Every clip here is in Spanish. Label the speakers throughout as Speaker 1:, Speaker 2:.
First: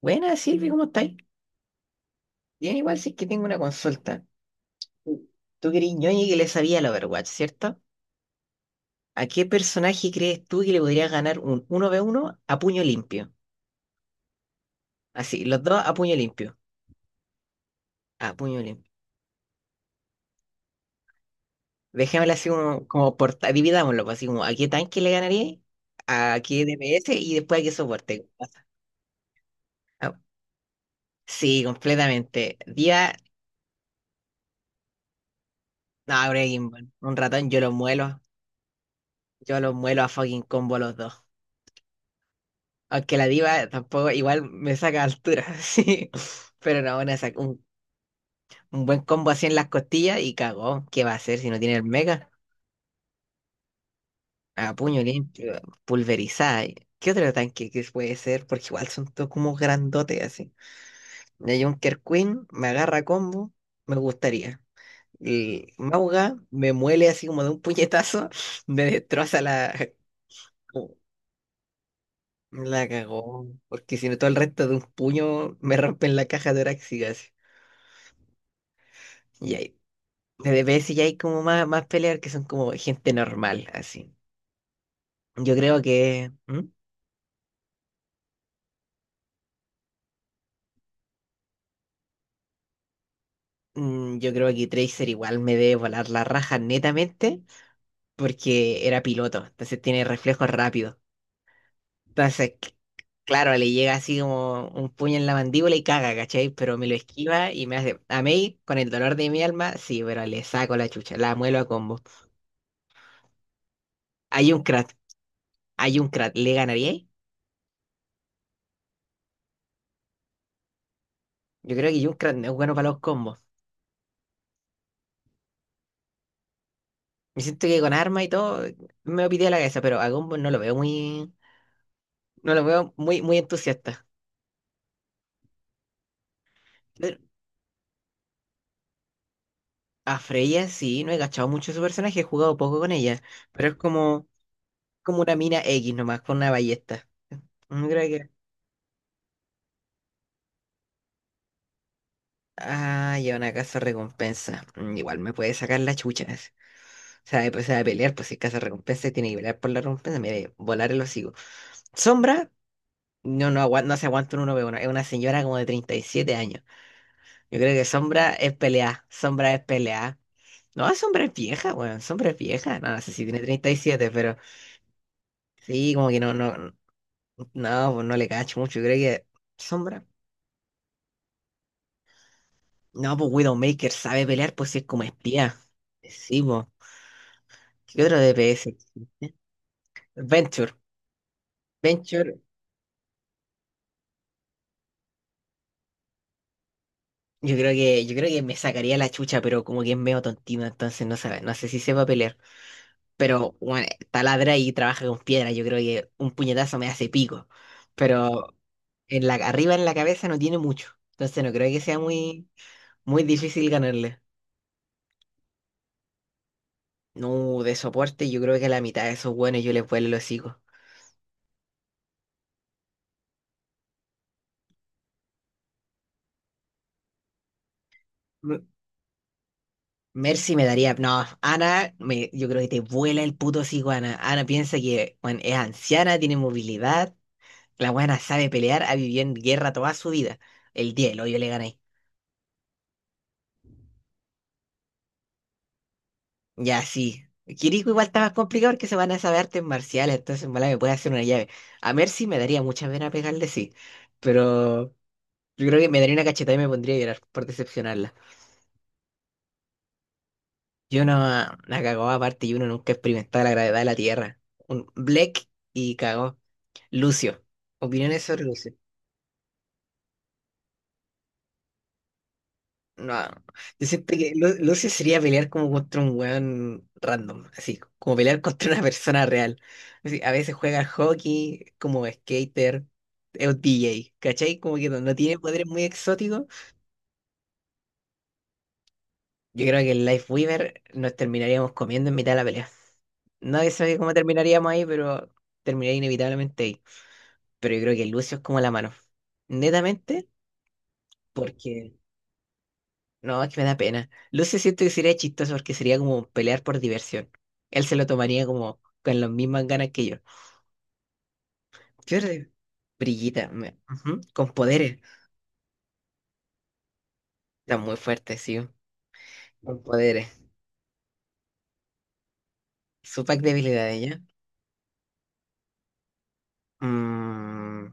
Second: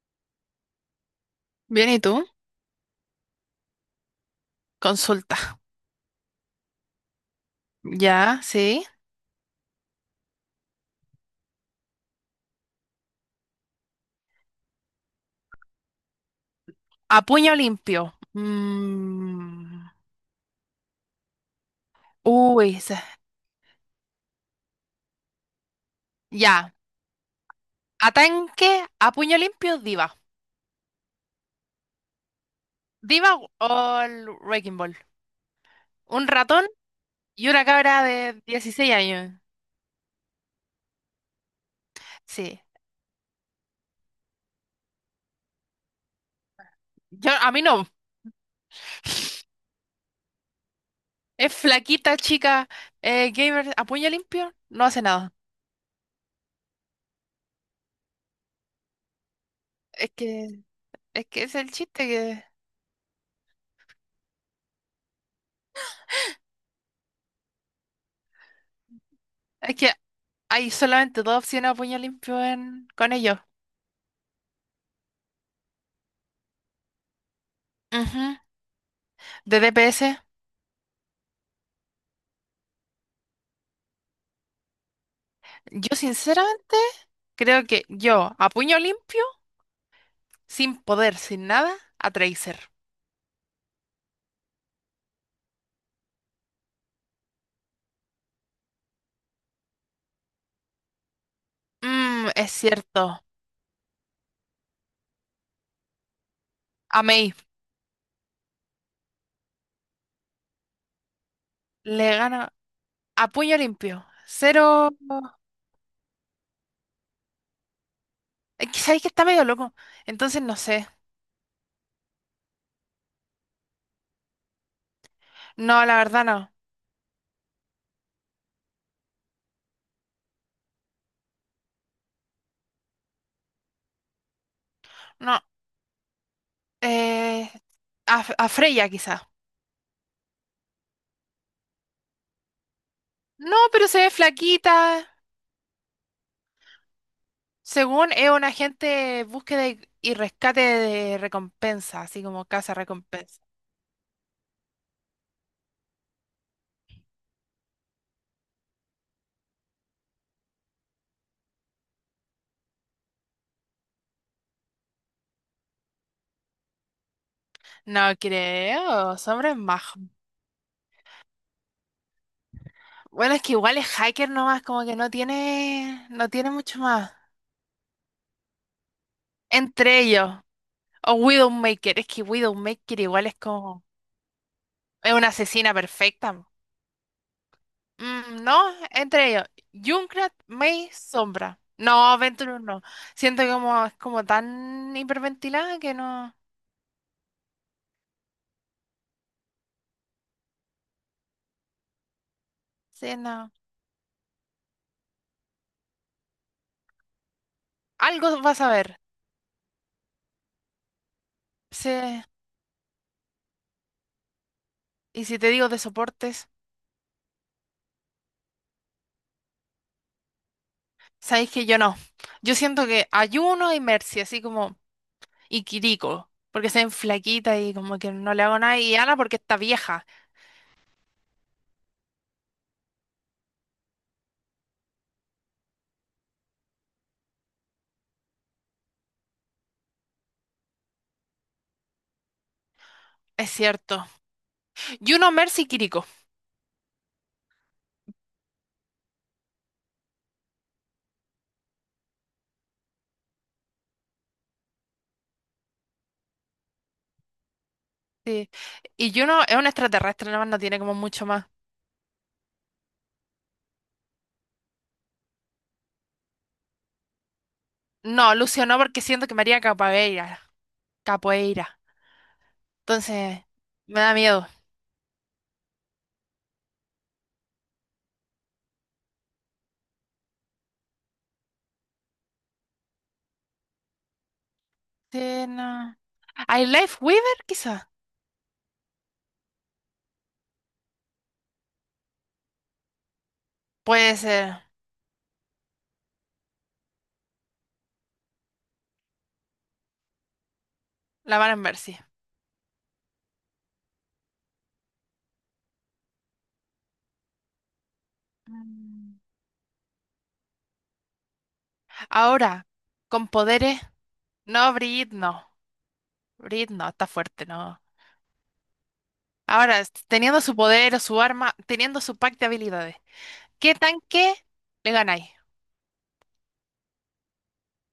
Speaker 1: Buenas, Silvi, ¿cómo estáis?
Speaker 2: Bien, ¿y tú?
Speaker 1: Bien, igual si es que tengo una consulta.
Speaker 2: Consulta.
Speaker 1: Tú que eres ñoñi que le sabía al Overwatch, ¿cierto?
Speaker 2: Ya, sí.
Speaker 1: ¿A qué personaje crees tú que le podría ganar un uno v uno a puño limpio? Así, los dos a puño limpio.
Speaker 2: A puño limpio.
Speaker 1: A puño limpio.
Speaker 2: Mm.
Speaker 1: Dejémoslo así
Speaker 2: Uy,
Speaker 1: como,
Speaker 2: se-
Speaker 1: como por... Dividámoslo, pues, así como, ¿a qué tanque le ganaría? ¿A qué
Speaker 2: ya.
Speaker 1: DPS? Y después, ¿a qué soporte?
Speaker 2: Atanque a puño limpio, diva.
Speaker 1: Ah, sí, completamente. Día...
Speaker 2: Diva o el Wrecking Ball. Un
Speaker 1: No,
Speaker 2: ratón
Speaker 1: Breaking Ball. Un
Speaker 2: y
Speaker 1: ratón, yo
Speaker 2: una
Speaker 1: los
Speaker 2: cabra
Speaker 1: muelo.
Speaker 2: de 16 años.
Speaker 1: Yo los muelo a fucking combo los dos.
Speaker 2: Sí.
Speaker 1: Aunque la diva tampoco, igual me saca altura, sí. Pero no,
Speaker 2: Yo, a mí no.
Speaker 1: un buen combo así en las costillas y cagó. ¿Qué va a hacer si
Speaker 2: Es
Speaker 1: no tiene el
Speaker 2: flaquita,
Speaker 1: mega?
Speaker 2: chica, gamer, a puño limpio,
Speaker 1: A
Speaker 2: no hace
Speaker 1: puño
Speaker 2: nada.
Speaker 1: limpio, pulverizada. ¿Qué otro tanque que puede ser? Porque igual son todos como
Speaker 2: Es
Speaker 1: grandotes así.
Speaker 2: que, es que es
Speaker 1: De
Speaker 2: el
Speaker 1: Junker
Speaker 2: chiste que.
Speaker 1: Queen me agarra combo, me gustaría. Y Mauga me muele así como de un puñetazo, me destroza la.
Speaker 2: Es que hay solamente dos opciones a puño limpio
Speaker 1: La
Speaker 2: en, con ellos.
Speaker 1: cagó. Porque si no, todo el resto de un puño me rompen la caja torácica así.
Speaker 2: Ujú.
Speaker 1: Y
Speaker 2: De
Speaker 1: ahí
Speaker 2: DPS.
Speaker 1: de DPS ya hay como más peleas que son como gente normal, así. Yo creo
Speaker 2: Yo
Speaker 1: que. ¿Mm?
Speaker 2: sinceramente creo que yo, a puño limpio, sin poder, sin nada, a Tracer.
Speaker 1: Mm, yo creo que Tracer igual me debe volar la raja netamente porque era piloto, entonces tiene reflejos rápidos.
Speaker 2: Mm, es
Speaker 1: Entonces,
Speaker 2: cierto.
Speaker 1: claro, le llega así como un puño en la mandíbula y caga, ¿cachai? Pero me lo
Speaker 2: A Mei
Speaker 1: esquiva y me hace. A Mei, con el dolor de mi alma, sí, pero le saco la chucha, la muelo a combo.
Speaker 2: le gana a puño limpio.
Speaker 1: Hay un
Speaker 2: Cero.
Speaker 1: Krat, hay un Krat, ¿le ganaría ahí?
Speaker 2: Es que sabéis que está medio loco. Entonces no sé.
Speaker 1: Yo creo que Junkrat no es bueno para los combos.
Speaker 2: No, la verdad no.
Speaker 1: Me siento que con armas y todo me pide la cabeza, pero a Gumball no lo veo muy, muy entusiasta.
Speaker 2: No.
Speaker 1: Pero
Speaker 2: Eh, a Freya quizá.
Speaker 1: a Freya sí, no he cachado mucho su personaje, he jugado poco con ella,
Speaker 2: No,
Speaker 1: pero es
Speaker 2: pero se ve
Speaker 1: como,
Speaker 2: flaquita.
Speaker 1: como una mina X nomás, con una ballesta. Mm, creo
Speaker 2: Según
Speaker 1: que.
Speaker 2: es un agente búsqueda y rescate de recompensa, así como casa
Speaker 1: Ah, ya
Speaker 2: recompensa.
Speaker 1: una casa recompensa. Mm, igual me puede sacar la chucha, ¿no? O sea, después se va a pelear, pues si es casa recompensa tiene que pelear por la recompensa, mire, volar el hocico. Sombra, no, no, no se aguanta un uno ve uno. Es una señora como de 37 años. Yo creo que
Speaker 2: No
Speaker 1: Sombra es pelea.
Speaker 2: creo, sombra
Speaker 1: Sombra
Speaker 2: es
Speaker 1: es
Speaker 2: más.
Speaker 1: pelea. No, Sombra es vieja, weón. Sombra es vieja. No, no sé si
Speaker 2: Bueno,
Speaker 1: tiene
Speaker 2: es que
Speaker 1: treinta y
Speaker 2: igual es
Speaker 1: siete
Speaker 2: hacker
Speaker 1: pero
Speaker 2: nomás, como que no
Speaker 1: sí,
Speaker 2: tiene,
Speaker 1: como que
Speaker 2: no
Speaker 1: no,
Speaker 2: tiene
Speaker 1: no,
Speaker 2: mucho más.
Speaker 1: no, pues no le cacho mucho. Yo creo que
Speaker 2: Entre
Speaker 1: Sombra.
Speaker 2: ellos, o Widowmaker, es que Widowmaker
Speaker 1: No,
Speaker 2: igual
Speaker 1: pues
Speaker 2: es como,
Speaker 1: Widowmaker sabe pelear, pues si es como
Speaker 2: es una
Speaker 1: espía.
Speaker 2: asesina
Speaker 1: Sí,
Speaker 2: perfecta.
Speaker 1: pues. ¿Qué otro
Speaker 2: Mm, no,
Speaker 1: DPS
Speaker 2: entre
Speaker 1: existe?
Speaker 2: ellos, Junkrat,
Speaker 1: Venture.
Speaker 2: May, Sombra. No,
Speaker 1: Venture,
Speaker 2: Venturus no. Siento que como, es como tan hiperventilada que no,
Speaker 1: yo creo que me sacaría la chucha, pero como que es medio tontino, entonces no sabe, no sé si sepa pelear.
Speaker 2: sí, no.
Speaker 1: Pero bueno, taladra y trabaja con piedra. Yo creo que un puñetazo me hace pico.
Speaker 2: Algo
Speaker 1: Pero
Speaker 2: vas a ver.
Speaker 1: en la, arriba en la cabeza no tiene mucho. Entonces no creo que
Speaker 2: Sí.
Speaker 1: sea muy, muy difícil ganarle.
Speaker 2: Y si te digo de soportes,
Speaker 1: No, de soporte yo creo que la mitad de esos buenos yo les vuelo el hocico.
Speaker 2: sabéis que yo no. Yo siento que Ayuno y Mercy, así como, y Kiriko, porque se ven flaquita y como que no le hago
Speaker 1: M-
Speaker 2: nada, y Ana porque está vieja,
Speaker 1: Mercy me daría... No, Ana, me, yo creo que te vuela el puto hocico, Ana. Ana piensa que bueno, es anciana, tiene movilidad. La buena sabe pelear, ha vivido en guerra toda su vida. El 10, lo yo le gané.
Speaker 2: es cierto. Yuno, Mercy y Kiriko.
Speaker 1: Ya, sí. Kiriko igual está más complicado porque se van a saber artes marciales, entonces en volada me puede hacer una llave. A Mercy me daría mucha pena pegarle, sí. Pero... Yo creo que me daría una cachetada y me pondría a llorar por decepcionarla.
Speaker 2: Sí. Y Juno es un extraterrestre, nada más no tiene como
Speaker 1: Yo no
Speaker 2: mucho más.
Speaker 1: la cagó aparte y uno nunca experimentaba la gravedad de la Tierra. Un Black y cagó. Lucio. Opiniones
Speaker 2: No,
Speaker 1: sobre
Speaker 2: Lucio
Speaker 1: Lucio.
Speaker 2: no, porque siento que María haría capoeira. Capoeira.
Speaker 1: No,
Speaker 2: Entonces,
Speaker 1: yo
Speaker 2: me da
Speaker 1: siento que
Speaker 2: miedo.
Speaker 1: Lucio sería pelear como contra un weón random, así, como pelear contra una persona real. Así, a veces juega al hockey, como skater, es un DJ, ¿cachai? Como que no, no tiene
Speaker 2: Sí,
Speaker 1: poderes muy
Speaker 2: no.
Speaker 1: exóticos.
Speaker 2: ¿Hay Life Weaver, quizá?
Speaker 1: Yo creo que el Life Weaver nos terminaríamos comiendo en mitad de la pelea, no sé cómo
Speaker 2: Puede ser.
Speaker 1: terminaríamos ahí, pero terminaría inevitablemente ahí. Pero yo creo que Lucio es como la mano. Netamente,
Speaker 2: La Van en
Speaker 1: porque...
Speaker 2: Mercy.
Speaker 1: No, es que me da pena. Lucio siento que sería chistoso porque sería como pelear por diversión. Él se lo tomaría como
Speaker 2: Mm.
Speaker 1: con las mismas ganas que yo. Pierde.
Speaker 2: Ahora, con
Speaker 1: Brillita.
Speaker 2: poderes.
Speaker 1: Ujú, con
Speaker 2: No,
Speaker 1: poderes.
Speaker 2: Brid, no. Brid, no, está fuerte,
Speaker 1: Está
Speaker 2: no.
Speaker 1: muy fuerte, sí. Con poderes.
Speaker 2: Teniendo su poder o su arma, teniendo su pack de habilidades,
Speaker 1: Su pack de
Speaker 2: ¿qué
Speaker 1: habilidades, ¿ya?
Speaker 2: tanque le ganáis?
Speaker 1: Mm,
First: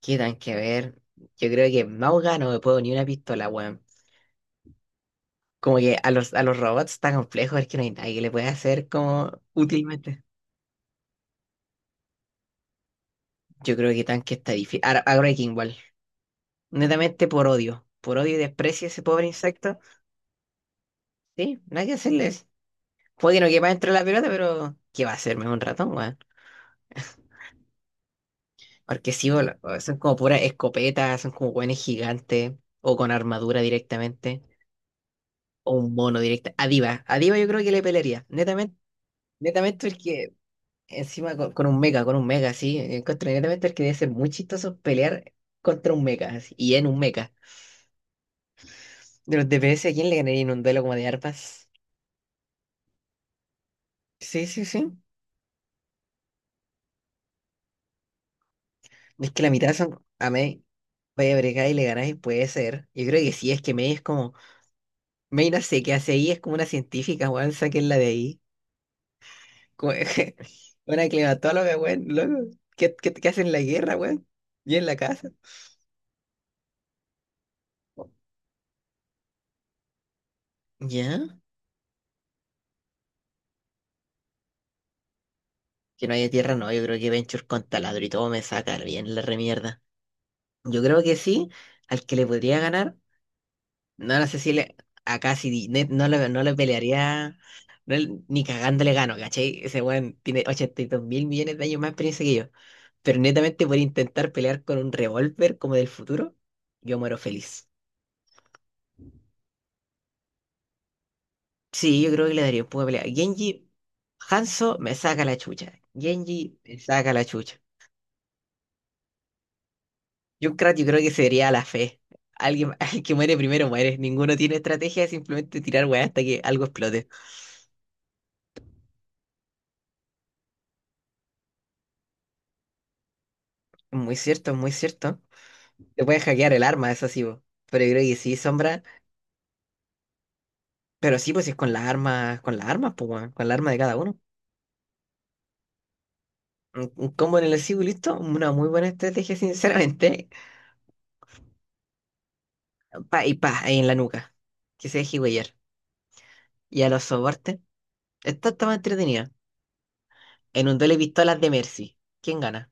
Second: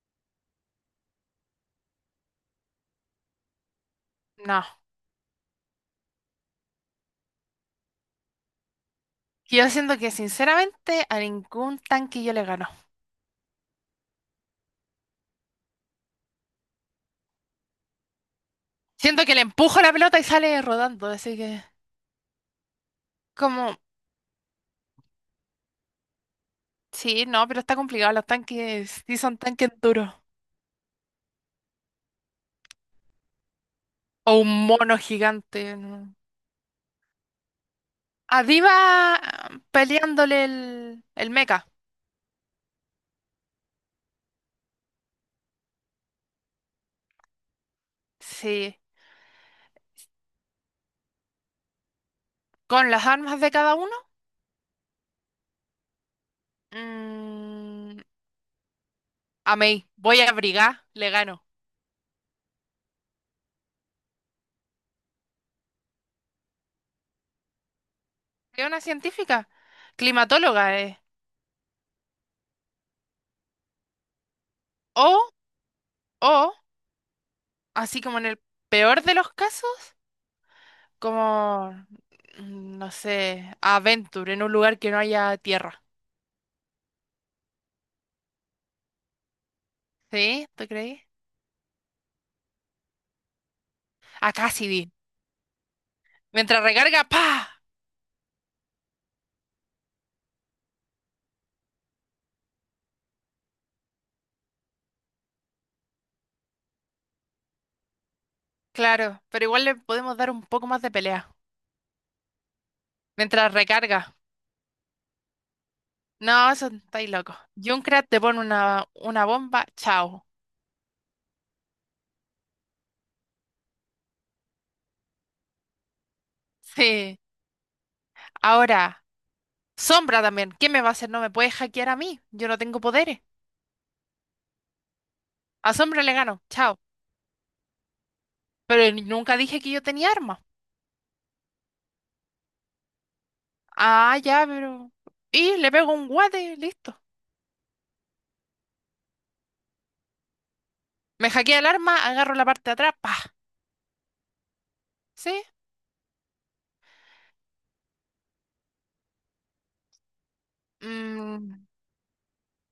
Speaker 1: qué tan que ver. Yo creo que en Mauga no me puedo ni una pistola, weón.
Speaker 2: No.
Speaker 1: Como que a los robots está complejo, es que no hay nadie que le pueda hacer como
Speaker 2: Yo siento que,
Speaker 1: útilmente.
Speaker 2: sinceramente, a ningún tanque yo le gano.
Speaker 1: Yo creo que tanque está difícil. Ahora, ahora hay que igual. Netamente por odio. Por odio y desprecio a ese
Speaker 2: Siento
Speaker 1: pobre
Speaker 2: que le
Speaker 1: insecto.
Speaker 2: empujo la pelota y sale rodando, así
Speaker 1: Sí,
Speaker 2: que.
Speaker 1: nada que hacerles. Puede que no quepa
Speaker 2: Como.
Speaker 1: dentro de la pelota, pero ¿qué va a hacerme un ratón, weón?
Speaker 2: Sí, no, pero está complicado. Los tanques
Speaker 1: Porque
Speaker 2: sí
Speaker 1: sí,
Speaker 2: son
Speaker 1: bol-
Speaker 2: tanques
Speaker 1: son como
Speaker 2: duros.
Speaker 1: puras escopetas, son como weones gigantes, o con armadura
Speaker 2: O
Speaker 1: directamente,
Speaker 2: un mono
Speaker 1: o
Speaker 2: gigante,
Speaker 1: un
Speaker 2: ¿no?
Speaker 1: mono directa. A Diva yo creo que le pelearía.
Speaker 2: A Diva,
Speaker 1: Netamente.
Speaker 2: ah,
Speaker 1: Netamente porque
Speaker 2: peleándole el
Speaker 1: encima
Speaker 2: mecha.
Speaker 1: con un mecha, sí. Encuentro inmediatamente que debe ser muy chistoso pelear contra un mecha, así, y en un mecha.
Speaker 2: Sí.
Speaker 1: De los DPS, ¿a quién le ganaría en un duelo como de arpas?
Speaker 2: Con las armas de cada uno.
Speaker 1: Sí, sí, sí.
Speaker 2: Mm,
Speaker 1: Es que la mitad
Speaker 2: amé,
Speaker 1: son
Speaker 2: voy
Speaker 1: a
Speaker 2: a
Speaker 1: Mei.
Speaker 2: abrigar, le
Speaker 1: Vaya
Speaker 2: gano.
Speaker 1: bregada y le ganáis, puede ser. Yo creo que sí, es que Mei es como. Mei no sé qué hace ahí, es como una científica, weón, la de ahí.
Speaker 2: ¿Qué una científica,
Speaker 1: Como-
Speaker 2: climatóloga, eh?
Speaker 1: Una climatóloga, weón, loco. ¿Qué hacen en la guerra, weón? Y en la casa.
Speaker 2: O, o, así como en el peor de los casos,
Speaker 1: ¿Ya?
Speaker 2: como, no sé, Adventure, en un lugar que no haya tierra.
Speaker 1: Que no haya tierra, no. Yo creo que Venture con taladro y todo me saca bien la remierda.
Speaker 2: ¿Sí? ¿Tú
Speaker 1: Yo
Speaker 2: crees?
Speaker 1: creo que sí, al que le podría ganar, no, no
Speaker 2: A
Speaker 1: sé si le,
Speaker 2: Cassidy.
Speaker 1: a Cassidy, no le
Speaker 2: Mientras recarga,
Speaker 1: pelearía,
Speaker 2: ¡pa!
Speaker 1: ni cagando le gano, ¿cachai? Ese weón tiene 82 mil millones de años más de experiencia que yo, pero netamente por intentar pelear con un revólver como del futuro, yo muero feliz.
Speaker 2: Claro, pero igual le podemos dar un poco más de pelea.
Speaker 1: Sí, yo creo que le daría un poco de pelea.
Speaker 2: Mientras
Speaker 1: Genji,
Speaker 2: recarga.
Speaker 1: Hanzo me saca la chucha,
Speaker 2: No,
Speaker 1: Genji
Speaker 2: eso
Speaker 1: me
Speaker 2: estáis
Speaker 1: saca la
Speaker 2: locos.
Speaker 1: chucha.
Speaker 2: Junkrat te pone una bomba, chao.
Speaker 1: Junkrat yo creo que sería la fe. Alguien, el que muere primero muere, ninguno tiene estrategia, es simplemente tirar weá hasta que algo explote.
Speaker 2: Sí. Ahora. Sombra también. ¿Qué me va a hacer? No me puede hackear a mí. Yo no tengo poderes.
Speaker 1: Muy cierto, muy cierto.
Speaker 2: A Sombra
Speaker 1: Te
Speaker 2: le
Speaker 1: puedes
Speaker 2: gano.
Speaker 1: hackear el
Speaker 2: Chao.
Speaker 1: arma, eso sí, po. Pero yo creo que sí, Sombra.
Speaker 2: Nunca dije que yo tenía arma.
Speaker 1: Pero sí, pues si es con con las armas, pues, weón, con la arma de cada
Speaker 2: Ah,
Speaker 1: uno.
Speaker 2: ya, pero. Y le pego un guate,
Speaker 1: Un,
Speaker 2: listo.
Speaker 1: un combo en el escudo, listo. Una muy buena estrategia, sinceramente.
Speaker 2: Me hackea el arma, agarro la parte de atrás.
Speaker 1: Pa y
Speaker 2: ¡Pah!
Speaker 1: pa, ahí en la nuca. Que se deje
Speaker 2: ¿Sí?
Speaker 1: huellar. Y a los soportes. Esta está más entretenida. En un duelo de pistolas de
Speaker 2: Mm,
Speaker 1: Mercy, ¿quién gana?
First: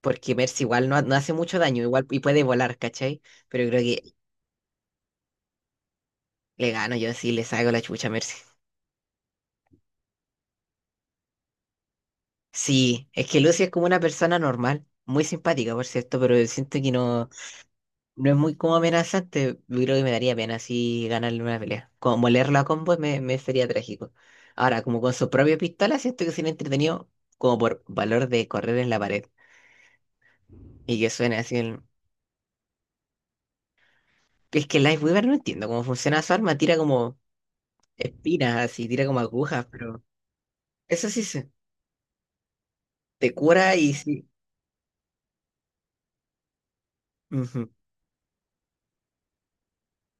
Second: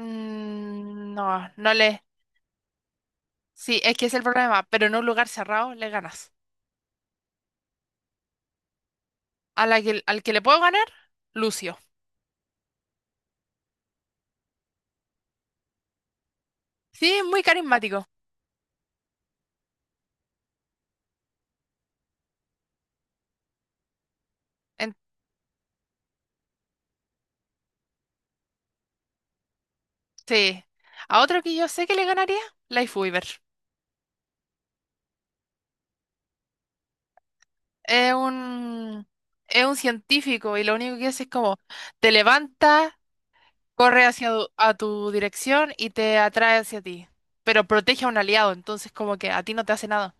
Speaker 1: Porque Mercy igual no hace
Speaker 2: no,
Speaker 1: mucho
Speaker 2: no
Speaker 1: daño,
Speaker 2: le.
Speaker 1: igual y puede volar, ¿cachai? Pero yo creo
Speaker 2: Sí, es
Speaker 1: que
Speaker 2: que es el problema. Pero en un lugar cerrado le ganas.
Speaker 1: le gano yo, sí, le saco la chucha a Mercy.
Speaker 2: A la que, al que le puedo ganar, Lucio.
Speaker 1: Sí, es que Lucy es como una persona normal, muy simpática, por cierto, pero siento que
Speaker 2: Sí, es
Speaker 1: no,
Speaker 2: muy carismático.
Speaker 1: no es muy como amenazante. Yo creo que me daría pena si ganarle una pelea. Como molerla a combo me sería trágico. Ahora,
Speaker 2: En-
Speaker 1: como con su propia pistola, siento que sería entretenido como por valor de correr en la pared.
Speaker 2: sí.
Speaker 1: Y que
Speaker 2: A
Speaker 1: suene
Speaker 2: otro que
Speaker 1: así
Speaker 2: yo
Speaker 1: el...
Speaker 2: sé que le ganaría, Life Weaver.
Speaker 1: Es que Weaver no entiendo cómo funciona su arma, tira como
Speaker 2: Es
Speaker 1: espinas, así, tira
Speaker 2: un,
Speaker 1: como
Speaker 2: es
Speaker 1: agujas,
Speaker 2: un
Speaker 1: pero
Speaker 2: científico y lo único
Speaker 1: eso
Speaker 2: que
Speaker 1: sí
Speaker 2: hace es
Speaker 1: se
Speaker 2: como te levanta,
Speaker 1: te cura y
Speaker 2: corre
Speaker 1: sí.
Speaker 2: hacia a tu dirección y te atrae hacia ti, pero
Speaker 1: Ujú.
Speaker 2: protege a un aliado, entonces como que a ti no te hace nada.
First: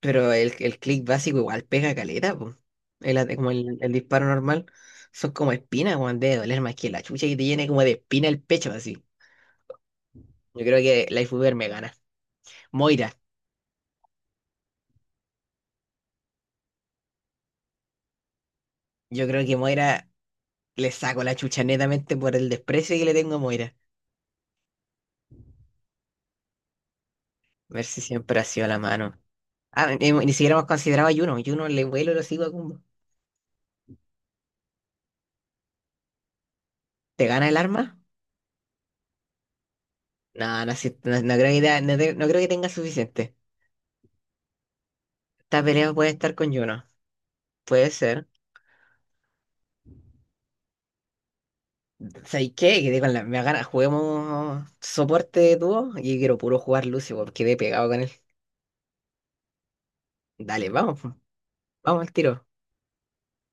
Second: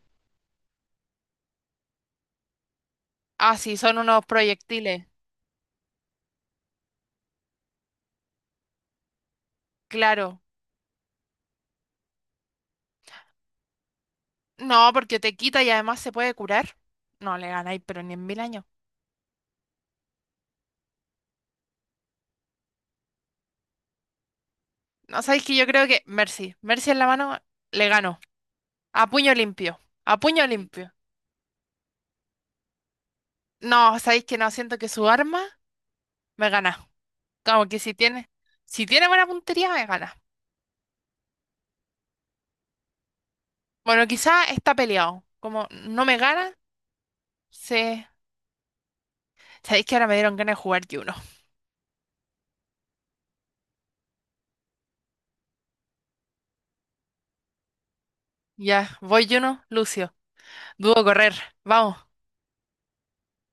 Speaker 1: Pero el clic básico igual pega caleta, po. El, como
Speaker 2: Ah, sí,
Speaker 1: el
Speaker 2: son unos
Speaker 1: disparo normal.
Speaker 2: proyectiles,
Speaker 1: Son como espinas, weón. Debe doler más que la chucha y te llena como de espina el pecho, así.
Speaker 2: claro.
Speaker 1: Yo creo que Life Uber me gana. Moira.
Speaker 2: No, porque te quita y además se puede curar. No le ganáis, pero ni en 1000 años.
Speaker 1: Yo creo que Moira le saco la chucha netamente por el desprecio que le tengo a Moira.
Speaker 2: No sabéis que yo creo que Mercy, Mercy en la mano
Speaker 1: A ver
Speaker 2: le
Speaker 1: si
Speaker 2: ganó.
Speaker 1: siempre ha sido la
Speaker 2: A
Speaker 1: mano.
Speaker 2: puño limpio,
Speaker 1: Ah,
Speaker 2: a
Speaker 1: ni
Speaker 2: puño
Speaker 1: siquiera hemos
Speaker 2: limpio.
Speaker 1: considerado a Juno. Juno le vuelo lo sigo a Kumbo.
Speaker 2: No, sabéis que no, siento que su arma me gana.
Speaker 1: ¿Te gana el
Speaker 2: Como que si
Speaker 1: arma?
Speaker 2: tiene, si tiene buena puntería, me gana.
Speaker 1: No, no, no creo que, te- no creo que tenga suficiente.
Speaker 2: Bueno, quizá está peleado.
Speaker 1: Esta
Speaker 2: Como
Speaker 1: pelea
Speaker 2: no
Speaker 1: puede
Speaker 2: me
Speaker 1: estar
Speaker 2: gana,
Speaker 1: con Juno. Puede
Speaker 2: se.
Speaker 1: ser.
Speaker 2: Sabéis que ahora me dieron ganas de jugar Juno.
Speaker 1: ¿Sabes qué? Quedé con la me ganas, juguemos soporte de dúo y quiero puro jugar Lucio porque quedé pegado con él.
Speaker 2: Ya, voy Juno, Lucio.
Speaker 1: Dale, vamos,
Speaker 2: Dudo
Speaker 1: po,
Speaker 2: correr. Vamos.
Speaker 1: vamos al tiro.